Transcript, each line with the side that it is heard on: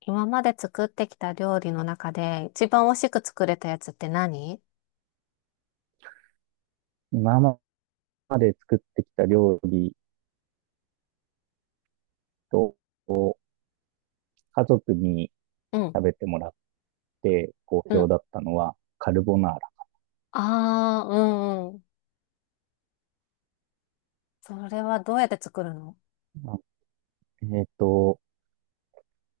left: 今まで作ってきた料理の中で一番美味しく作れたやつって何？
right: 今まで作ってきた料理と、家族に
left: うん、
right: 食べてもらって好
left: う
right: 評
left: ん。
right: だったのは、カルボナー
left: ああー、うんうん。それはどうやって作るの？
right: ラ。えっ、と、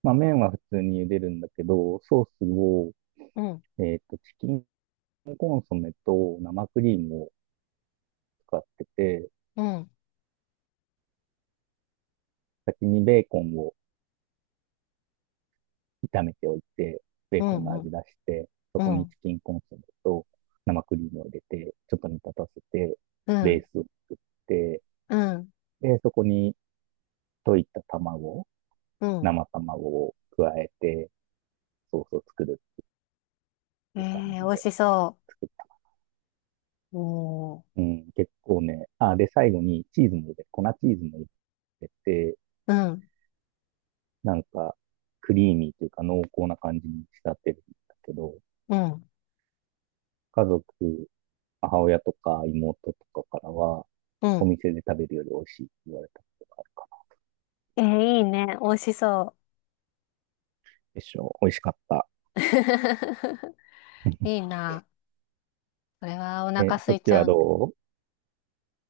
right: まあ、麺は普通に茹でるんだけど、ソースを、
left: うん、
right: チキンコンソメと生クリームを使ってて、
left: うん、
right: 先にベーコンを炒めておいて、ベー
left: う
right: コン
left: ん、
right: の
left: うん、
right: 味出して、そ
left: う
right: こにチ
left: ん、
right: キンコンソメと生クリームを入れて、ちょっと煮立たせて、
left: う
right: ベー
left: ん、
right: スを作って、
left: うん、
right: で、そこに溶いた卵
left: うん。
right: 生卵を加えて、ソースを作るっ
left: え
right: ていう感
left: ー、
right: じ
left: 美味
right: で
left: しそ
right: 作った。
left: うおー、
right: うん、結構ね、あ、で、最後にチーズも入れて、粉チーズも入れて、
left: う。うん。
right: なんか、クリーミーというか濃厚な感じに仕立てるんだけど、
left: うん、
right: 家族、母親とか妹とかからは、
left: う
right: お
left: ん。
right: 店で食べるより美味しいって言われたことがあるかな。
left: えー、いいね。美味しそ
right: でしょう。美味しかった。
left: う。い いな。これはお
right: え、
left: 腹
right: そ
left: 空
right: っ
left: い
right: ち
left: ち
right: は
left: ゃう。
right: ど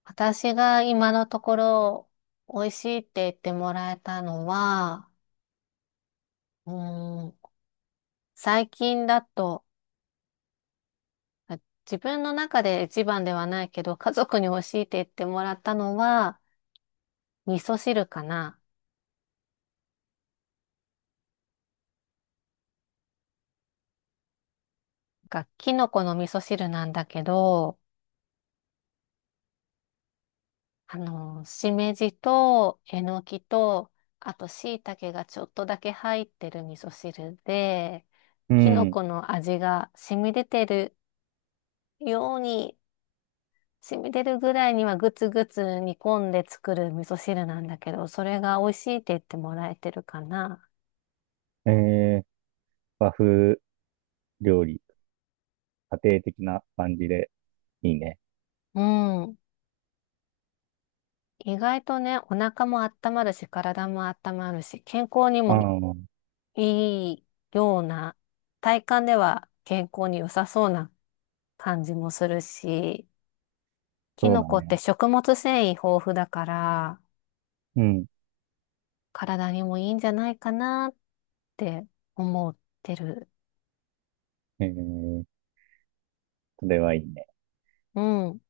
left: 私が今のところ美味しいって言ってもらえたのは、うーん、最近だと、あ、自分の中で一番ではないけど、家族に教えて言ってもらったのは、味噌汁かな。なんかキノコの味噌汁なんだけど、あの、しめじと、えのきと、あと、椎茸がちょっとだけ入ってる味噌汁で、
right: う？う
left: キノ
right: ん。
left: コの味が染み出てるように、染み出るぐらいにはぐつぐつ煮込んで作る味噌汁なんだけど、それが美味しいって言ってもらえてるかな。
right: えー、和風料理、家庭的な感じでいいね。
left: うん。意外とね、お腹も温まるし、体も温まるし、健康に
right: う
left: もい
right: ん。
left: いような、体感では健康に良さそうな感じもするし、キ
right: そう
left: ノ
right: だ
left: コって
right: ね。
left: 食物繊維豊富だから、
right: うん。
left: 体にもいいんじゃないかなって思ってる。
right: えー、それはいいね。
left: うん。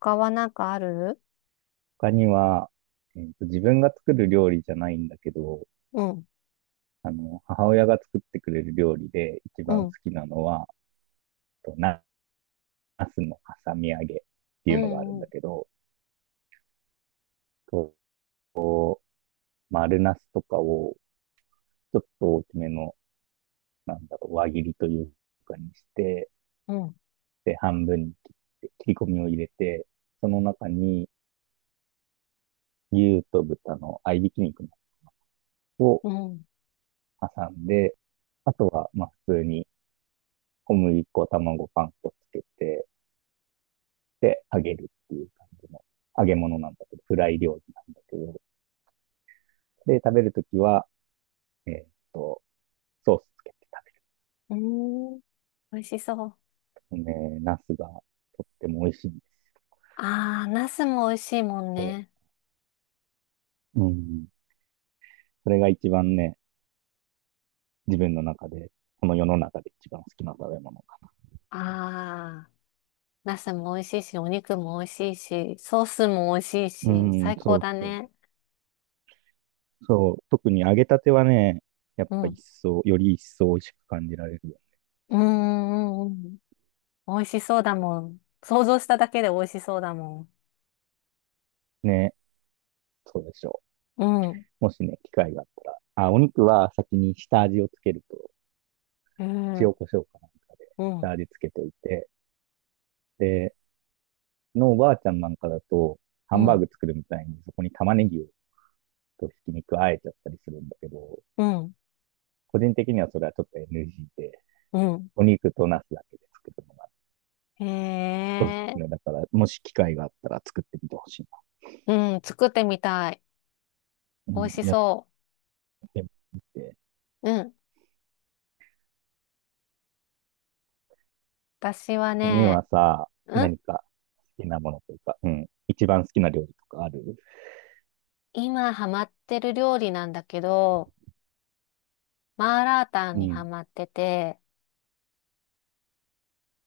left: 他はなんかある？
right: 他には、自分が作る料理じゃないんだけど、
left: うん、
right: あの、母親が作ってくれる料理で一
left: う
right: 番好
left: ん、
right: きなのは、と、な、ナスの挟み揚げって
left: う
right: いうのがあるん
left: ん、う
right: だ
left: ん、
right: けど、と、丸ナスとかをちょっと大きめの、なんだろう、輪切りというかにして、
left: うん、
right: で、半分に切って、切り込みを入れて、その中に牛と豚の合いびき肉を
left: うん。
right: 挟んで、あとは、まあ、普通に小麦粉、卵、パン粉つけて、で、揚げるっていう感じの揚げ物なんだけど、フライ料理なんだけど、で、食べるときは、えーっと、ソースつけて食
left: うーん、美味しそう。
right: べる。ね、ナスがとっても美味しいんです。
left: あー、ナスも美味しいもんね。
right: うん。それが一番ね、自分の中で、この世の中で一番好きな食べ物か
left: ああ、ナスも美味しいし、お肉も美味しいし、ソースも美味しい
right: な。う
left: し、
right: ん、
left: 最
right: そ
left: 高
right: う
left: だ
right: そう。
left: ね。
right: そう、特に揚げたてはね、やっ
left: う
right: ぱ
left: ん。
right: 一層、より一層美味しく感じられるよ
left: うーん、うん、うん。美味しそうだもん。想像しただけで美味しそうだもん。
right: ね。ね、そうでしょ
left: うん、
right: う。もしね、機会があったら。あ、お肉は先に下味をつけると、
left: う
right: 塩
left: ん、
right: コショウかなんかで
left: う
right: 下
left: ん、
right: 味つけといて、で、のおばあちゃんなんかだと、ハ
left: う
right: ンバーグ
left: ん、
right: 作るみたいに、そこに玉ねぎとひき肉あえちゃったりするんだけど、
left: うん、
right: 個人的にはそれはちょっと NG で、
left: うん。
right: お肉とナスだけで作るのが
left: へ
right: おすす
left: え、
right: めだから、もし機会があったら作ってみてほしい
left: うん、作ってみたい。
right: な。う
left: 美味
right: ん、
left: し
right: やっ
left: そ
right: てみて。
left: う。うん。私は
right: 他に
left: ね、
right: はさ、
left: うん、
right: 何か好きなものというか、うん、一番好きな料理とかある？
left: 今ハマってる料理なんだけど、マーラータン
right: う
left: にハ
right: ん。
left: マってて、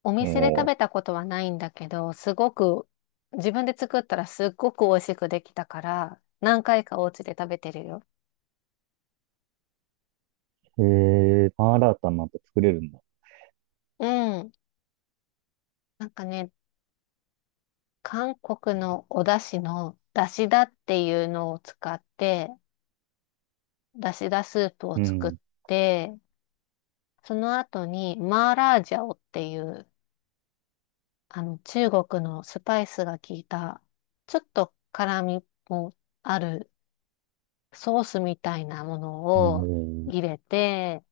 left: お店で食
right: も
left: べたことはないんだけど、すごく、自分で作ったらすっごく美味しくできたから、何回かお家で食べてるよ。
right: う、へえ、パンアラータなんて作れるんだ。
left: うん。なんかね、韓国のお出汁の、出汁だっていうのを使って、出汁だスープを
right: う
left: 作っ
right: ん。
left: て、その後に、マーラージャオっていう、あの、中国のスパイスが効いた、ちょっと辛みもあるソースみたいなもの
right: へ
left: を
right: え。
left: 入れて、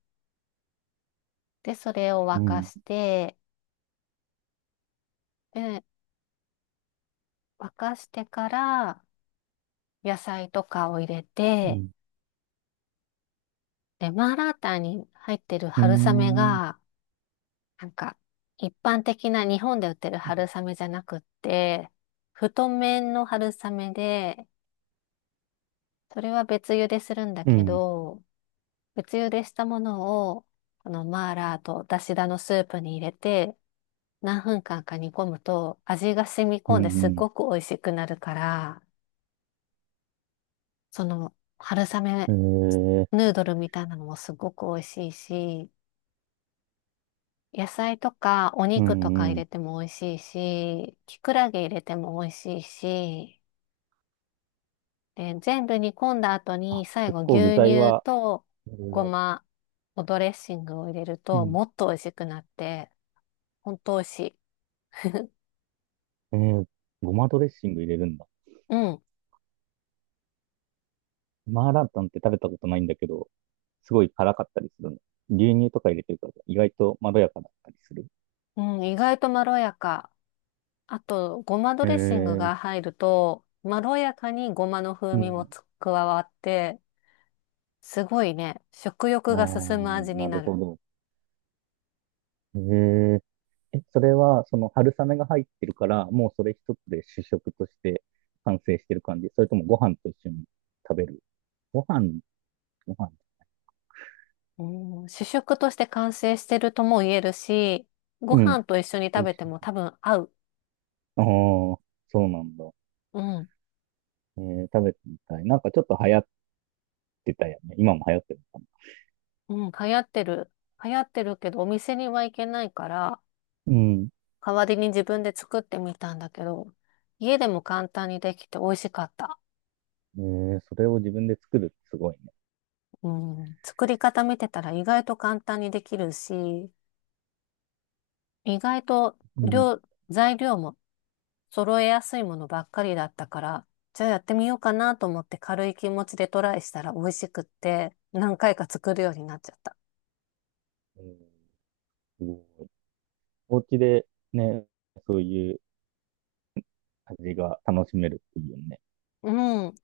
left: で、それを
right: う
left: 沸か
right: ん。
left: して、で、沸かしてから野菜とかを入れ
right: う
left: て、
right: ん。
left: で、マーラータンに入ってる
right: うー
left: 春雨
right: ん。
left: が、なんか、一般的な日本で売ってる春
right: う
left: 雨じゃなくって、太麺の春雨で、それは別茹でするんだけ
right: ん。
left: ど、別茹でしたものを、このマーラーとだしだのスープに入れて、何分間か煮込むと味が染み
right: う
left: 込んですっ
right: ん。
left: ごく美味しくなるから、その、春
right: う
left: 雨
right: ん。えー、
left: ヌードルみたいなのもすごく美味しいし、野菜とかお
right: う
left: 肉とか
right: ん。う
left: 入
right: ん。
left: れても美味しいし、きくらげ入れても美味しいし、で、全部煮込んだ後
right: あ、
left: に最
right: 結
left: 後
right: 構具
left: 牛
right: 材
left: 乳
right: は、
left: と
right: いろい
left: ご
right: ろある。
left: まおドレッシングを入れる
right: う
left: と
right: ん。
left: もっと美味しくなって、ほんと美味しい。
right: えー、ごまドレッシング入れるんだ。
left: うん。
right: マーラータンって食べたことないんだけど、すごい辛かったりするの？牛乳とか入れてるから、意外とまろやかだったりする。
left: うん、意外とまろやか。あと、ごまド
right: え
left: レッシング
right: ー、
left: が入ると、まろやかにごまの風
right: う
left: 味も
right: ん。
left: つ加わって、すごいね。食
right: あ
left: 欲が進む味
right: あ、
left: に
right: な
left: な
right: るほ
left: る。
right: ど。えー、え、それは、その春雨が入ってるから、もうそれ一つで主食として完成してる感じ？それともご飯と一緒に食べる？ご飯、ご飯。
left: うん、主食として完成してるとも言えるし、ご
right: うん。
left: 飯と一緒に
right: と
left: 食
right: 一
left: べて
right: 緒
left: も
right: に。
left: 多分合う。
right: ああ、そうなんだ。
left: うん。
right: えー、食べてみたい。なんかちょっと流行ってたよね。今も流行ってるのか
left: うん、流行ってる。流行ってるけど、お店には行けないから、
right: な？うん。
left: 代わりに自分で作ってみたんだけど、家でも簡単にできて美味しかった。
right: えー、それを自分で作るってすごいね。
left: うん、作り方見てたら意外と簡単にできるし、意外と
right: うん。
left: 量、材料も揃えやすいものばっかりだったから、じゃあやってみようかなと思って軽い気持ちでトライしたら美味しくって、何回か作るようになっちゃった。
right: うん、すごい。お家でね、そういう味が楽しめるっていうね。
left: うん。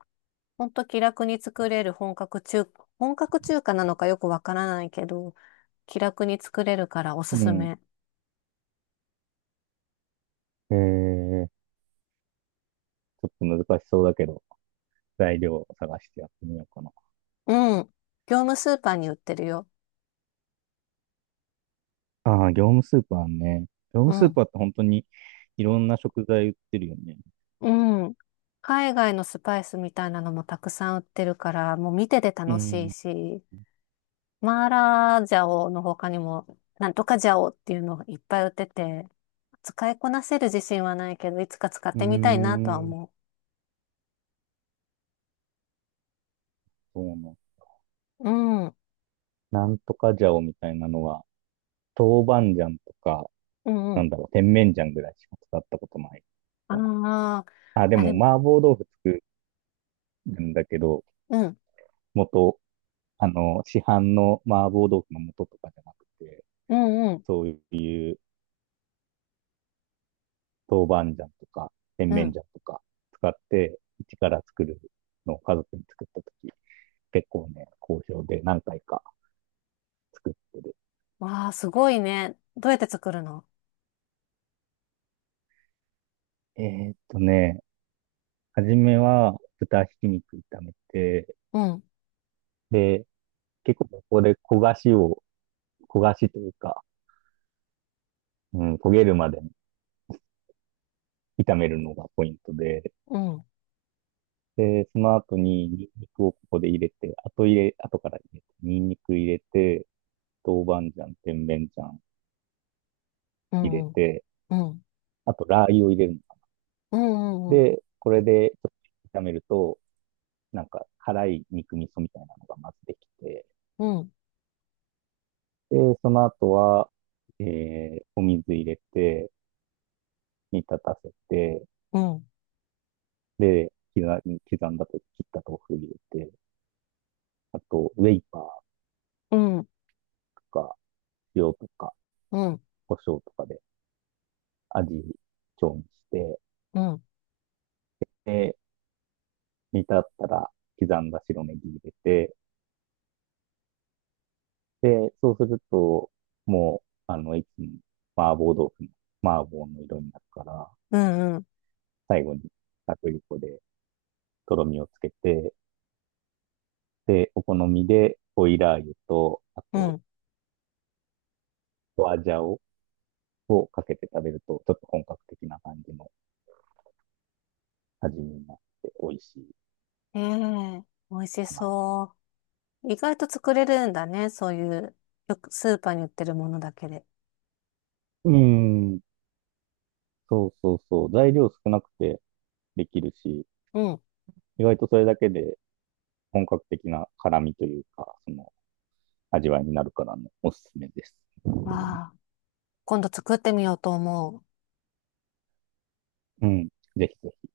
left: ほんと気楽に作れる本格中華なのかよくわからないけど、気楽に作れるからおす
right: う
left: す
right: ん。
left: め。
right: えー、ちょっと難しそうだけど、材料を探してやってみようかな。
left: うん。業務スーパーに売ってるよ。
right: ああ、業務スーパーね。業
left: う
right: 務スー
left: ん。
right: パーって本当にいろんな食材売ってるよね。
left: うん。海外のスパイスみたいなのもたくさん売ってるから、もう見てて
right: う
left: 楽しい
right: ん。
left: し、マーラージャオの他にも、なんとかジャオっていうのがいっぱい売ってて、使いこなせる自信はないけど、いつか使っ
right: うー
left: てみたいなとは
right: ん、
left: 思
right: そうなんだ。
left: う。うん、う
right: なんとか醤みたいなのは、豆板醤とか、
left: ん、う
right: なん
left: ん。
right: だろう、甜麺醤ぐらいしか使ったことない
left: あ
right: かな。
left: あ、
right: あ、で
left: あ
right: も
left: れ、うん、
right: 麻婆豆腐作るんだけど、元、あの、市販の麻婆豆腐の素とかじゃなくて、
left: うん、うん、
right: そういう豆板醤とか、甜
left: う
right: 麺
left: ん。
right: 醤とか使って、一から作るのを家族に作ったとき、結構ね、好評で何回か作ってる。
left: わあ、すごいね。どうやって作るの？
right: えーっとね、初めは豚ひき肉炒めて、
left: うん、
right: で、結構ここで焦がしを、焦がしというか、うん、焦げるまで炒めるのがポイントで、
left: うん、
right: で、その後にニンニクをここで入れて、後入れ、後から入れて、ニンニク入れて、豆板醤、甜麺醤
left: う
right: 入れ
left: ん、うん、
right: て、
left: うん、
right: あとラー油を入れるのか。
left: うん、うん、
right: で、これでちょっと炒めると、なんか辛い肉味噌みたいなのがまずできて、
left: うん、
right: で、その後は、えー、お水入れて、煮立たせて、
left: うん、
right: で、刻んだと切った豆腐入れて、あと、ウェイパー
left: うん、
right: とか、塩とか、
left: うん、うん、
right: 胡椒とかで味調にして、
left: うん、
right: で、煮立ったら刻んだ白ネギ入れて、で、そうすると、もう、あの、一気に麻婆豆腐の麻婆の色になるから、
left: うん。
right: 最後に薄力粉でとろみをつけて、で、お好みでオイラー油と、あ
left: う
right: と、
left: ん
right: 花椒をかけて食べると、ちょっと本格的な感じの味になって美味しい
left: ええ、美味し
right: かな。
left: そう。意外と作れるんだね。そういう、よくスーパーに売ってるものだけで。
right: うーん。そうそうそう。材料少なくてできるし、
left: うん。
right: 意外とそれだけで本格的な辛みというか、その味わいになるからね、おすすめです。
left: ああ、今度作ってみようと思う。
right: うん。ぜひぜひ。